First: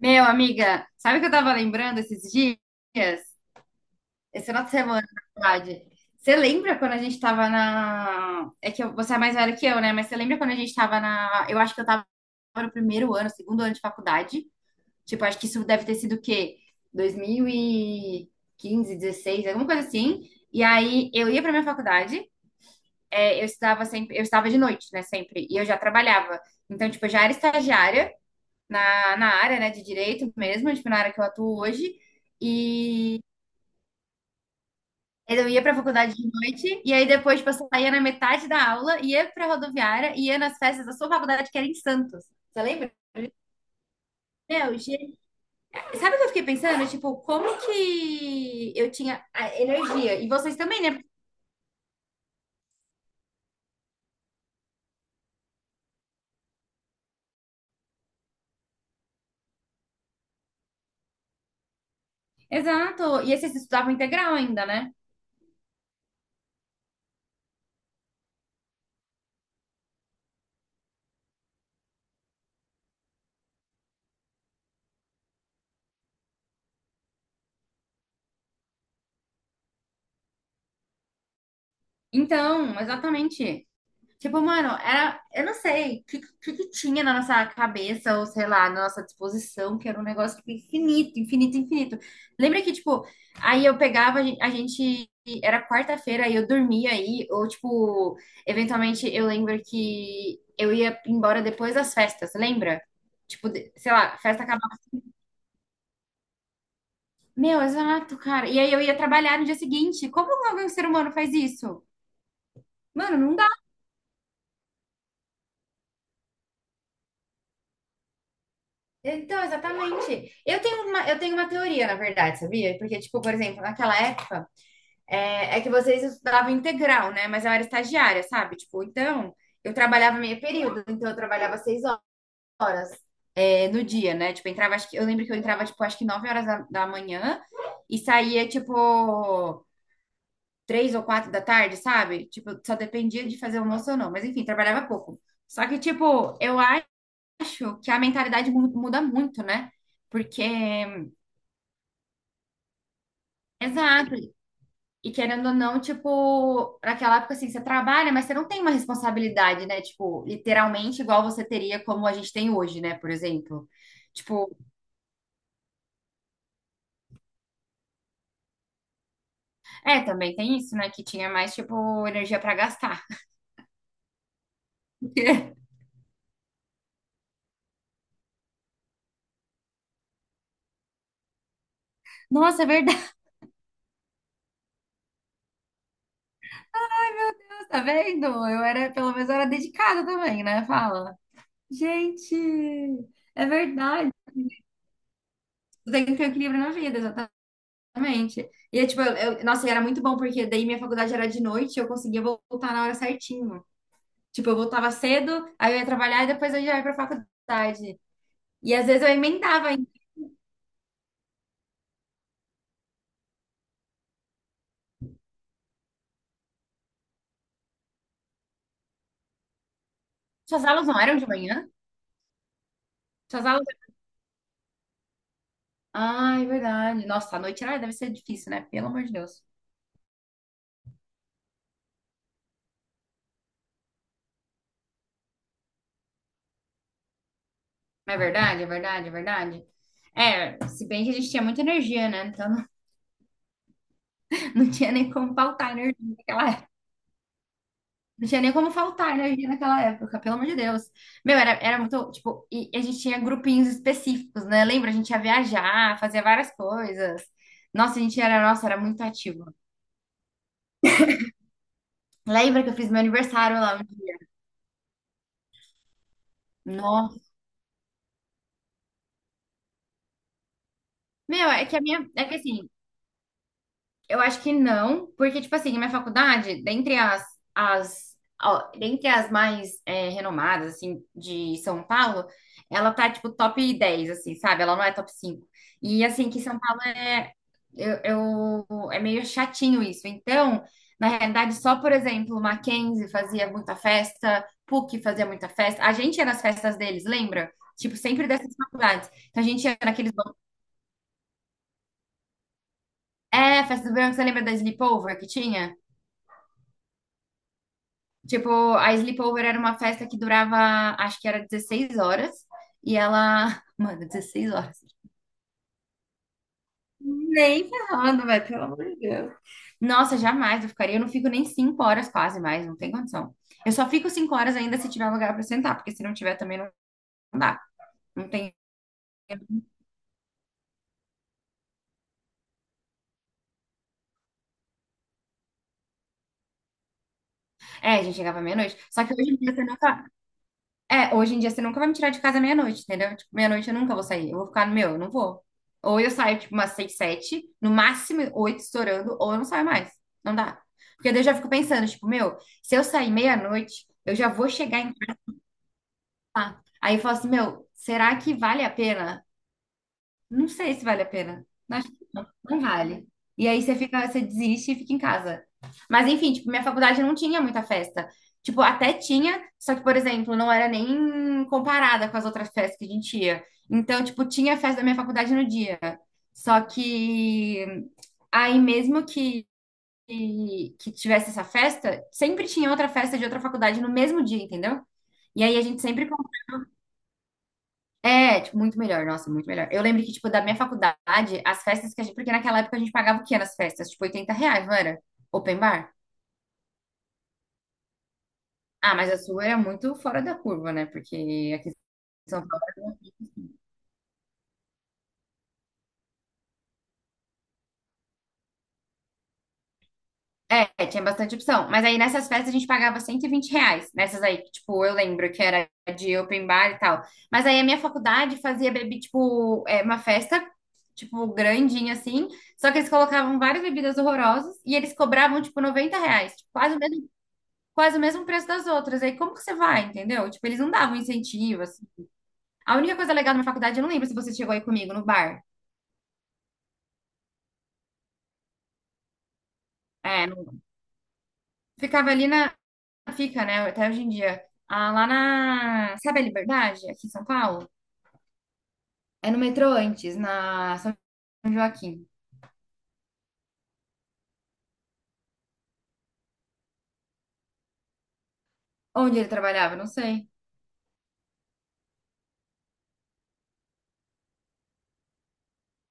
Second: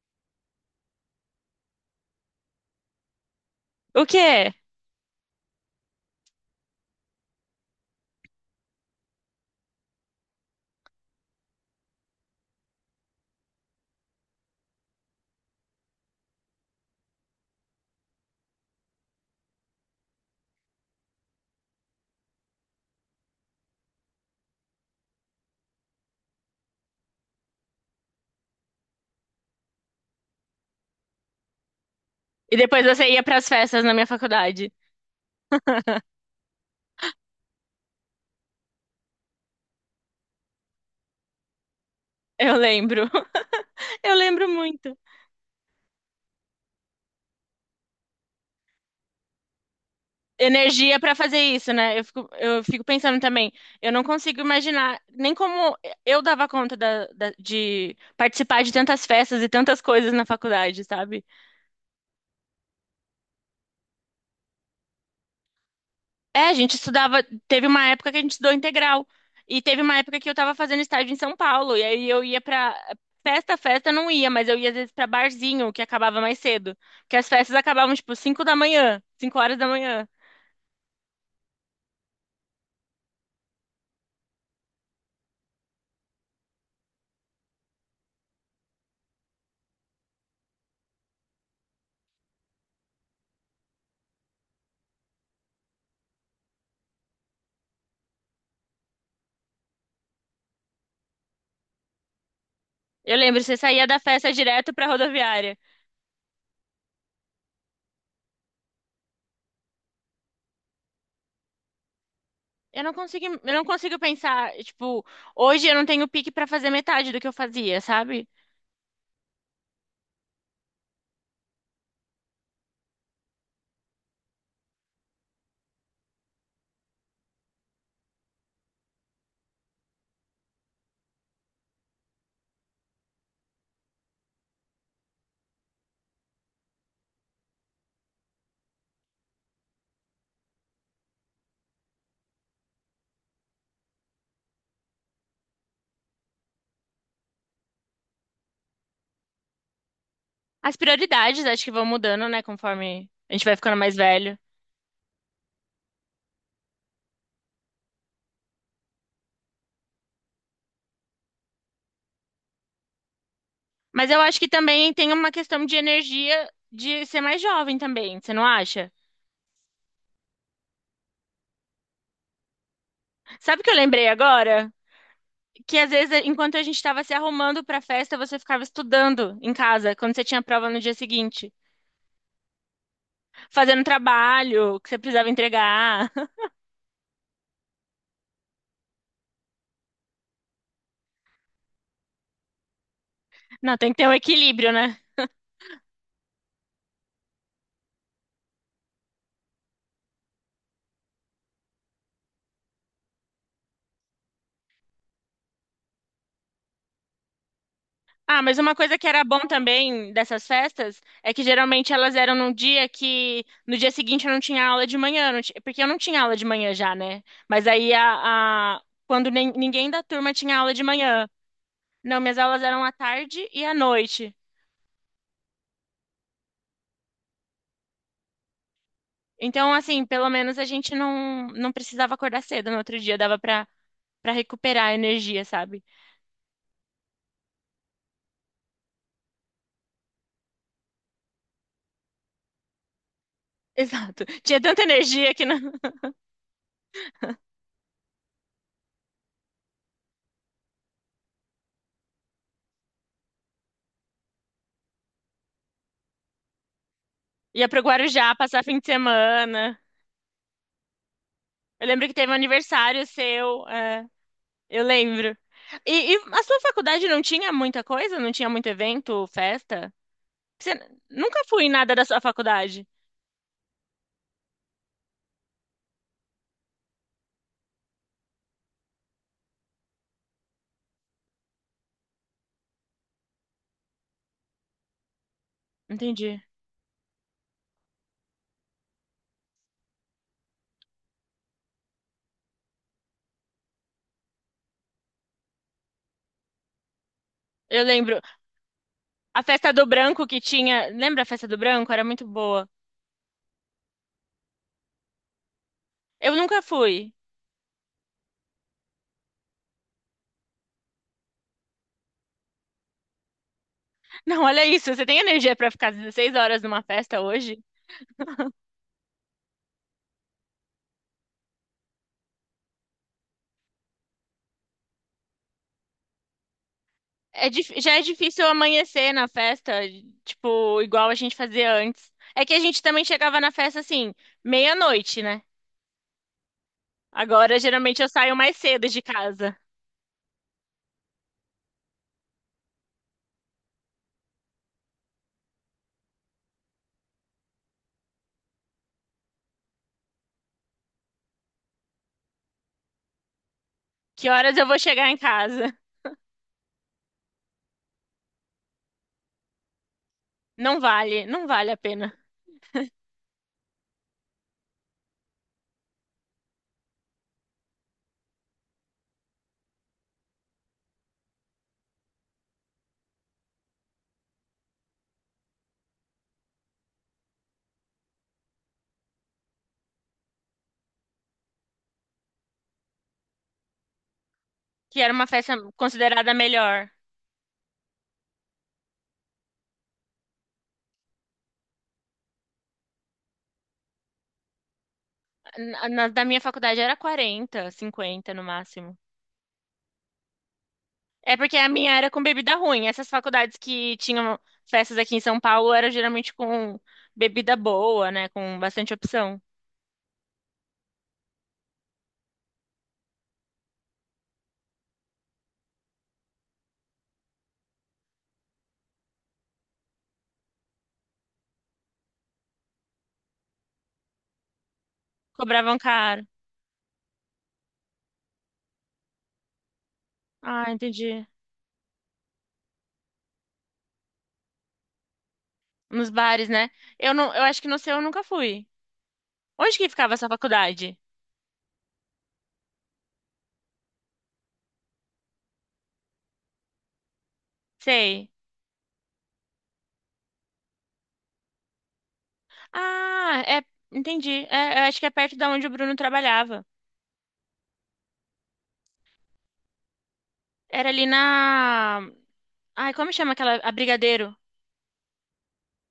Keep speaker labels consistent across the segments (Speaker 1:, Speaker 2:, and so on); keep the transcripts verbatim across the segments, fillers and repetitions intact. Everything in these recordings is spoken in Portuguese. Speaker 1: Meu, amiga, sabe o que eu tava lembrando esses dias?
Speaker 2: O
Speaker 1: Esse
Speaker 2: quê?
Speaker 1: final de semana, na verdade. Você lembra quando a gente tava na. É que eu- você é mais velho que eu, né? Mas você lembra quando a gente tava na. Eu acho que eu tava no primeiro ano, segundo ano de faculdade. Tipo, acho que isso deve ter sido o quê? Dois mil e quinze dezesseis alguma coisa assim. E aí eu ia pra minha faculdade, é, eu estudava sempre, eu estava de noite, né? Sempre. E eu já trabalhava. Então, tipo, eu já era estagiária na, na área, né, de direito mesmo, tipo, na área que eu atuo hoje.
Speaker 2: E depois você
Speaker 1: E
Speaker 2: ia pras festas na minha faculdade.
Speaker 1: eu ia para a faculdade de noite, e aí depois, tipo, eu saía na metade da aula, ia para a rodoviária, ia nas festas da sua faculdade, que era em Santos.
Speaker 2: Eu
Speaker 1: Você lembra?
Speaker 2: lembro. Eu lembro
Speaker 1: Meu,
Speaker 2: muito.
Speaker 1: gente, sabe o que eu fiquei pensando? Tipo, como que eu tinha a energia? E vocês também,
Speaker 2: Energia
Speaker 1: né?
Speaker 2: pra fazer isso, né? Eu fico, eu fico pensando também. Eu não consigo imaginar nem como eu dava conta da- da- de participar de tantas festas e tantas coisas na faculdade, sabe?
Speaker 1: Exato. E esses estudavam integral ainda, né?
Speaker 2: É, a gente estudava. Teve uma época que a gente estudou integral. E teve uma época que eu tava fazendo estágio em São Paulo. E aí eu ia pra. Festa, festa eu não ia, mas eu ia às vezes pra barzinho, que acabava mais cedo. Porque as festas acabavam, tipo, cinco da manhã, cinco horas da manhã.
Speaker 1: Então, exatamente. Tipo, mano, era, eu não sei o que, que, que tinha na nossa cabeça, ou sei lá, na nossa disposição, que era um negócio tipo, infinito, infinito, infinito. Lembra que, tipo, aí eu pegava, a gen- a gente, era quarta-feira, e eu dormia aí, ou, tipo, eventualmente eu lembro que eu ia embora depois das festas, lembra?
Speaker 2: Eu lembro,
Speaker 1: Tipo,
Speaker 2: você
Speaker 1: de-
Speaker 2: saía
Speaker 1: sei
Speaker 2: da
Speaker 1: lá,
Speaker 2: festa
Speaker 1: festa
Speaker 2: direto
Speaker 1: acabava.
Speaker 2: pra rodoviária.
Speaker 1: Meu, exato, cara. E aí eu ia trabalhar no dia seguinte. Como algum ser humano faz isso?
Speaker 2: Eu não
Speaker 1: Mano,
Speaker 2: consigo,
Speaker 1: não.
Speaker 2: eu não consigo pensar, tipo, hoje eu não tenho pique pra fazer metade do que eu fazia, sabe?
Speaker 1: Então, exatamente. Eu tenho uma, eu tenho uma teoria, na verdade, sabia? Porque, tipo, por exemplo, naquela época, é, é que vocês estudavam integral, né? Mas eu era estagiária, sabe? Tipo, então, eu trabalhava meio período, então eu trabalhava seis horas, é, no dia, né? Tipo, eu entrava, acho que, eu lembro que eu entrava, tipo, acho que nove horas da, da manhã e saía, tipo, três ou quatro da tarde, sabe? Tipo, só dependia de fazer almoço ou não. Mas, enfim, trabalhava pouco. Só que, tipo, eu acho que a mentalidade mu- muda muito, né? Porque
Speaker 2: As prioridades acho que vão mudando, né, conforme a gente vai ficando mais
Speaker 1: exato.
Speaker 2: velho.
Speaker 1: E querendo ou não, tipo, naquela época assim, você trabalha, mas você não tem uma responsabilidade, né? Tipo, literalmente igual você teria como a gente tem hoje, né? Por exemplo.
Speaker 2: Mas eu acho que
Speaker 1: Tipo,
Speaker 2: também tem uma questão de energia de ser mais jovem também, você não acha?
Speaker 1: é, também tem isso, né? Que tinha mais, tipo, energia pra gastar.
Speaker 2: Sabe o que eu lembrei agora? Que às vezes, enquanto a gente estava se arrumando para a festa, você ficava estudando em casa, quando você tinha prova no dia seguinte,
Speaker 1: Nossa, é verdade.
Speaker 2: fazendo trabalho que você precisava entregar.
Speaker 1: Tá vendo? Eu era, pelo menos, eu era dedicada também, né? Fala. Gente, é
Speaker 2: Não, tem que ter
Speaker 1: verdade.
Speaker 2: um equilíbrio, né?
Speaker 1: Tu tem que ter equilíbrio na vida, exatamente. E, é, tipo, eu, eu- nossa, e era muito bom, porque daí minha faculdade era de noite e eu conseguia voltar na hora certinho. Tipo, eu voltava cedo, aí eu ia trabalhar e depois eu já ia pra faculdade.
Speaker 2: Ah, mas
Speaker 1: E
Speaker 2: uma
Speaker 1: às
Speaker 2: coisa
Speaker 1: vezes
Speaker 2: que
Speaker 1: eu
Speaker 2: era bom
Speaker 1: emendava ainda.
Speaker 2: também dessas festas é que geralmente elas eram num dia que no dia seguinte eu não tinha aula de manhã, não ti- porque eu não tinha aula de manhã já, né? Mas aí a, a- quando nem- ninguém da turma tinha
Speaker 1: Suas
Speaker 2: aula de
Speaker 1: aulas não eram de
Speaker 2: manhã.
Speaker 1: manhã?
Speaker 2: Não, minhas aulas eram à tarde
Speaker 1: Suas
Speaker 2: e à
Speaker 1: aulas.
Speaker 2: noite.
Speaker 1: Ai, é verdade. Nossa, à noite ai, deve ser difícil, né? Pelo amor de Deus.
Speaker 2: Então, assim, pelo menos a gente não, não precisava acordar cedo no outro dia, dava pra, pra recuperar a energia, sabe?
Speaker 1: Não é verdade, é verdade, é verdade. É, se bem que a gente tinha muita energia, né? Então não,
Speaker 2: Exato. Tinha
Speaker 1: não
Speaker 2: tanta
Speaker 1: tinha nem
Speaker 2: energia
Speaker 1: como
Speaker 2: que não...
Speaker 1: faltar energia naquela época. Não tinha nem como faltar energia naquela época, pelo amor de Deus. Meu, era, era muito, tipo, e a gente tinha grupinhos específicos, né? Lembra? A gente ia viajar, fazia várias coisas.
Speaker 2: ia pro
Speaker 1: Nossa, a gente
Speaker 2: Guarujá
Speaker 1: era,
Speaker 2: passar
Speaker 1: nossa,
Speaker 2: fim
Speaker 1: era
Speaker 2: de
Speaker 1: muito ativo.
Speaker 2: semana. Eu lembro que teve um
Speaker 1: Lembra que eu fiz meu
Speaker 2: aniversário
Speaker 1: aniversário
Speaker 2: seu.
Speaker 1: lá um
Speaker 2: é,
Speaker 1: dia?
Speaker 2: Eu lembro. E, e a sua faculdade não
Speaker 1: Nossa.
Speaker 2: tinha muita coisa? Não tinha muito evento, festa? Você nunca
Speaker 1: Meu,
Speaker 2: fui
Speaker 1: é
Speaker 2: em
Speaker 1: que a
Speaker 2: nada da
Speaker 1: minha.
Speaker 2: sua
Speaker 1: É que assim,
Speaker 2: faculdade.
Speaker 1: eu acho que não, porque, tipo assim, a minha faculdade, dentre as, as, ó, dentre as mais é, renomadas, assim, de São Paulo, ela tá, tipo, top dez assim, sabe? Ela não é top cinco. E, assim, que
Speaker 2: Entendi.
Speaker 1: São Paulo é, eu, eu- é meio chatinho isso. Então, na realidade, só, por exemplo, Mackenzie fazia muita festa, PUC fazia muita festa. A gente ia nas festas deles, lembra?
Speaker 2: Eu
Speaker 1: Tipo,
Speaker 2: lembro.
Speaker 1: sempre dessas faculdades. Então,
Speaker 2: A
Speaker 1: a gente
Speaker 2: festa
Speaker 1: ia
Speaker 2: do
Speaker 1: naqueles.
Speaker 2: branco que tinha. Lembra a festa do branco? Era muito boa.
Speaker 1: É, festa do verão, você lembra da Sleepover que tinha?
Speaker 2: Eu nunca fui.
Speaker 1: Tipo, a Sleepover era uma festa que durava, acho que era dezesseis horas. E ela. Mano,
Speaker 2: Não,
Speaker 1: dezesseis
Speaker 2: olha
Speaker 1: horas.
Speaker 2: isso. Você tem energia pra ficar dezesseis horas numa festa hoje?
Speaker 1: Nem ferrando, velho, pelo amor de Deus. Nossa, jamais eu ficaria. Eu não fico nem cinco horas quase mais, não tem condição. Eu só fico cinco horas ainda se tiver lugar pra sentar, porque se não tiver também não
Speaker 2: É,
Speaker 1: dá.
Speaker 2: dif- já é
Speaker 1: Não
Speaker 2: difícil
Speaker 1: tem.
Speaker 2: amanhecer na festa, tipo, igual a gente fazia antes. É que a gente também chegava na festa assim, meia-noite, né? Agora
Speaker 1: É,
Speaker 2: geralmente
Speaker 1: a
Speaker 2: eu
Speaker 1: gente
Speaker 2: saio
Speaker 1: chegava
Speaker 2: mais
Speaker 1: meia-noite.
Speaker 2: cedo de
Speaker 1: Só que hoje em dia
Speaker 2: casa.
Speaker 1: você não. É, hoje em dia você nunca vai me tirar de casa meia-noite, entendeu? Tipo, meia-noite eu nunca vou sair. Eu vou ficar no meu, eu não vou. Ou eu saio, tipo, umas seis, sete, no máximo oito estourando, ou eu não saio mais. Não dá. Porque daí eu já fico pensando, tipo, meu, se eu sair meia-noite, eu
Speaker 2: Que
Speaker 1: já vou
Speaker 2: horas eu vou
Speaker 1: chegar em
Speaker 2: chegar em casa?
Speaker 1: casa. Aí eu falo assim, meu, será que vale a pena? Não sei
Speaker 2: Não
Speaker 1: se vale a
Speaker 2: vale, não
Speaker 1: pena.
Speaker 2: vale a pena.
Speaker 1: Não vale. E aí você fica, você desiste e fica em casa. Mas enfim, tipo, minha faculdade não tinha muita festa. Tipo, até tinha, só que, por exemplo, não era nem comparada com as outras festas que a gente ia. Então, tipo, tinha festa da minha faculdade no dia. Só que aí mesmo que que tivesse essa festa, sempre tinha outra festa de outra faculdade no mesmo dia, entendeu?
Speaker 2: Que era uma
Speaker 1: E
Speaker 2: festa
Speaker 1: aí a gente sempre
Speaker 2: considerada melhor.
Speaker 1: é, tipo, muito melhor, nossa, muito melhor. Eu lembro que, tipo, da minha faculdade, as festas que a gente. Porque naquela época a gente pagava o quê nas festas? Tipo, oitenta reais, não era? Open
Speaker 2: Na,
Speaker 1: bar?
Speaker 2: na- da minha faculdade era quarenta, cinquenta no
Speaker 1: Ah,
Speaker 2: máximo.
Speaker 1: mas a sua era muito fora da curva, né? Porque
Speaker 2: É porque a
Speaker 1: aqui em
Speaker 2: minha era com
Speaker 1: São
Speaker 2: bebida ruim.
Speaker 1: Paulo.
Speaker 2: Essas faculdades que tinham festas aqui em São Paulo era geralmente com bebida boa, né? Com bastante opção.
Speaker 1: É, tinha bastante opção. Mas aí nessas festas a gente pagava cento e vinte reais. Nessas aí, que, tipo, eu lembro que era de open bar e tal. Mas aí a minha faculdade fazia bebi, tipo, é, uma festa. Tipo, grandinha assim, só que eles colocavam várias bebidas horrorosas e eles cobravam, tipo,
Speaker 2: Cobravam
Speaker 1: noventa
Speaker 2: caro.
Speaker 1: reais, tipo, quase o mesmo quase o mesmo preço das outras. Aí como que você vai, entendeu? Tipo, eles
Speaker 2: Ah,
Speaker 1: não davam
Speaker 2: entendi.
Speaker 1: incentivo, assim. A única coisa legal da minha faculdade, eu não lembro se você chegou aí comigo no bar.
Speaker 2: Nos bares, né? Eu não, eu acho que no seu eu nunca fui. Onde que ficava
Speaker 1: É,
Speaker 2: essa
Speaker 1: não-
Speaker 2: faculdade?
Speaker 1: ficava ali na. Fica, né? Até hoje em dia. Ah, lá na. Sabe a Liberdade, aqui em São Paulo?
Speaker 2: Sei.
Speaker 1: É no metrô antes, na São Joaquim.
Speaker 2: Ah, é, entendi. É, eu acho que é perto da onde o Bruno trabalhava.
Speaker 1: Onde ele trabalhava? Não sei.
Speaker 2: Era ali na. Ai, como chama aquela. A Brigadeiro,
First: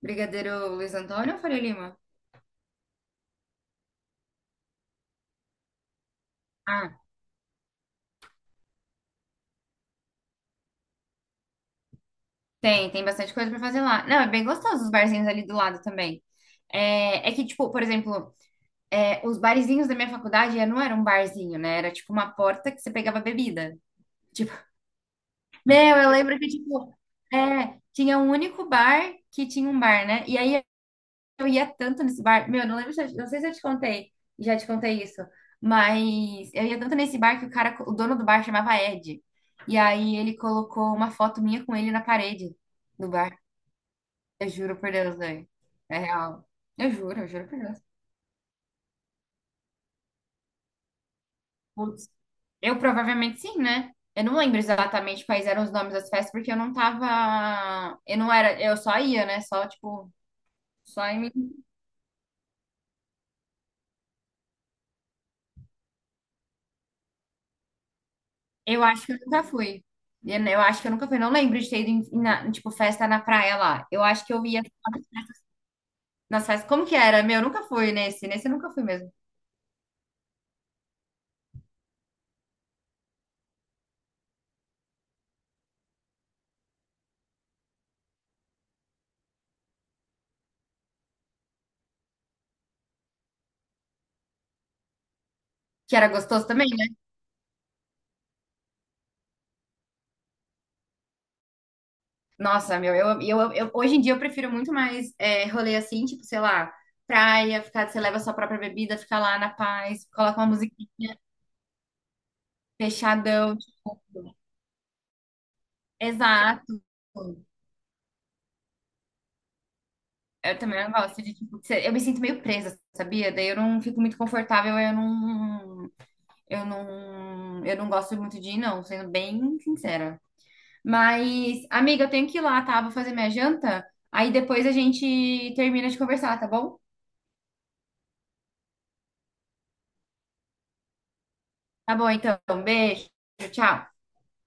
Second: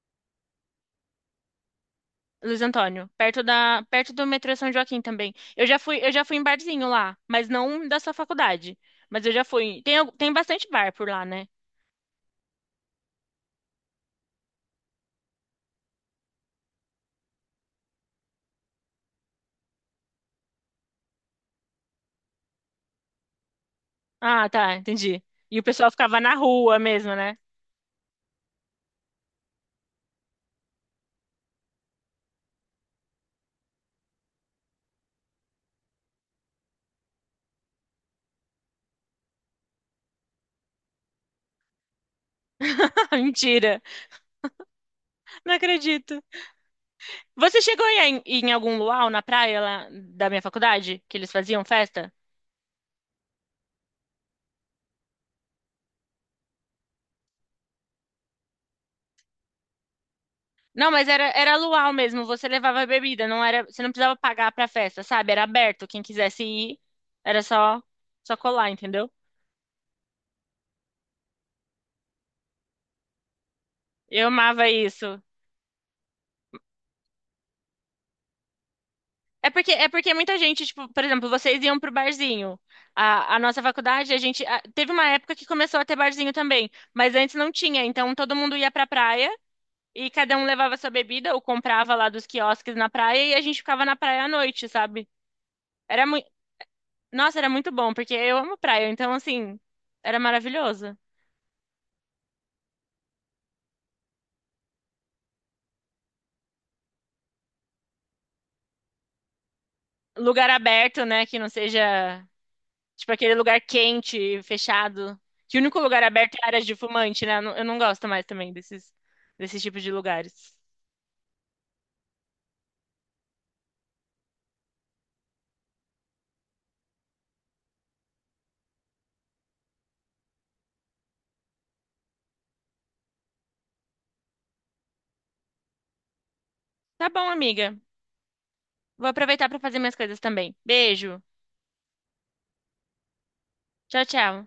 Speaker 1: Brigadeiro Luiz Antônio ou Faria Lima?
Speaker 2: Luiz Antônio. Perto da... perto do metrô São Joaquim também. Eu já fui, eu já fui em barzinho
Speaker 1: Ah,
Speaker 2: lá, mas não da sua faculdade. Mas eu já fui. Tem, al- tem bastante bar por lá, né?
Speaker 1: tem, tem bastante coisa pra fazer lá. Não, é bem gostoso os barzinhos ali do lado também. É, é que, tipo, por exemplo. É, os barzinhos da minha faculdade é, não era um barzinho, né? Era tipo uma porta que você pegava bebida.
Speaker 2: Ah,
Speaker 1: Tipo,
Speaker 2: tá, entendi. E o pessoal
Speaker 1: meu, eu
Speaker 2: ficava na
Speaker 1: lembro que,
Speaker 2: rua
Speaker 1: tipo,
Speaker 2: mesmo, né?
Speaker 1: é, tinha um único bar que tinha um bar, né? E aí eu ia tanto nesse bar. Meu, não lembro se eu, não sei se eu te contei, já te contei isso, mas eu ia tanto nesse bar que o cara, o dono do bar chamava Ed. E aí ele colocou uma foto minha com ele na parede do bar.
Speaker 2: Mentira,
Speaker 1: Eu juro por Deus, velho.
Speaker 2: não
Speaker 1: É
Speaker 2: acredito.
Speaker 1: real. Eu juro, eu juro por
Speaker 2: Você chegou em, em algum luau na praia lá da minha faculdade? Que eles faziam
Speaker 1: Deus.
Speaker 2: festa?
Speaker 1: Eu provavelmente sim, né? Eu não lembro exatamente quais eram os nomes das festas, porque eu não tava. Eu não era. Eu só ia, né? Só, tipo.
Speaker 2: Não,
Speaker 1: Só
Speaker 2: mas era,
Speaker 1: em.
Speaker 2: era luau mesmo, você levava a bebida, não era, você não precisava pagar pra festa, sabe? Era aberto, quem quisesse ir, era só só colar,
Speaker 1: Eu acho
Speaker 2: entendeu?
Speaker 1: que eu nunca fui. Eu eu acho que eu nunca fui. Não lembro de ter ido em, na- tipo, festa na praia lá. Eu acho
Speaker 2: Eu
Speaker 1: que eu ia
Speaker 2: amava isso.
Speaker 1: nas festas. Como que era? Meu, eu nunca fui nesse. Nesse eu nunca fui mesmo.
Speaker 2: É porque é porque muita gente, tipo, por exemplo, vocês iam pro barzinho. A, a nossa faculdade, a gente a- teve uma época que começou a ter barzinho também, mas antes não tinha, então todo mundo ia pra praia e cada um levava sua bebida ou comprava lá dos quiosques na praia e a gente ficava na praia à noite, sabe?
Speaker 1: Que
Speaker 2: Era
Speaker 1: era
Speaker 2: muito,
Speaker 1: gostoso também, né?
Speaker 2: nossa, era muito bom, porque eu amo praia, então assim, era maravilhoso.
Speaker 1: Nossa, meu, eu, eu, eu- hoje em dia eu prefiro muito mais é, rolê assim, tipo, sei lá, praia, ficar, você leva a sua própria bebida, ficar lá na paz, coloca uma
Speaker 2: Lugar aberto,
Speaker 1: musiquinha
Speaker 2: né? Que não seja, tipo, aquele
Speaker 1: fechadão,
Speaker 2: lugar
Speaker 1: tipo.
Speaker 2: quente, fechado. Que o único lugar aberto é áreas de
Speaker 1: Exato.
Speaker 2: fumante, né? Eu não eu não gosto mais também desses, desses tipos de lugares.
Speaker 1: Eu também não gosto de, tipo, ser- eu me sinto meio presa, sabia? Daí eu não fico muito confortável, eu não, eu não, eu não gosto muito de ir, não, sendo bem sincera. Mas, amiga, eu tenho que ir lá, tá? Vou fazer minha janta, aí depois a gente termina de conversar, tá bom?
Speaker 2: Tá bom, amiga. Vou aproveitar para fazer minhas coisas também. Beijo.
Speaker 1: Tá bom, então. Beijo, tchau.
Speaker 2: Tchau, tchau.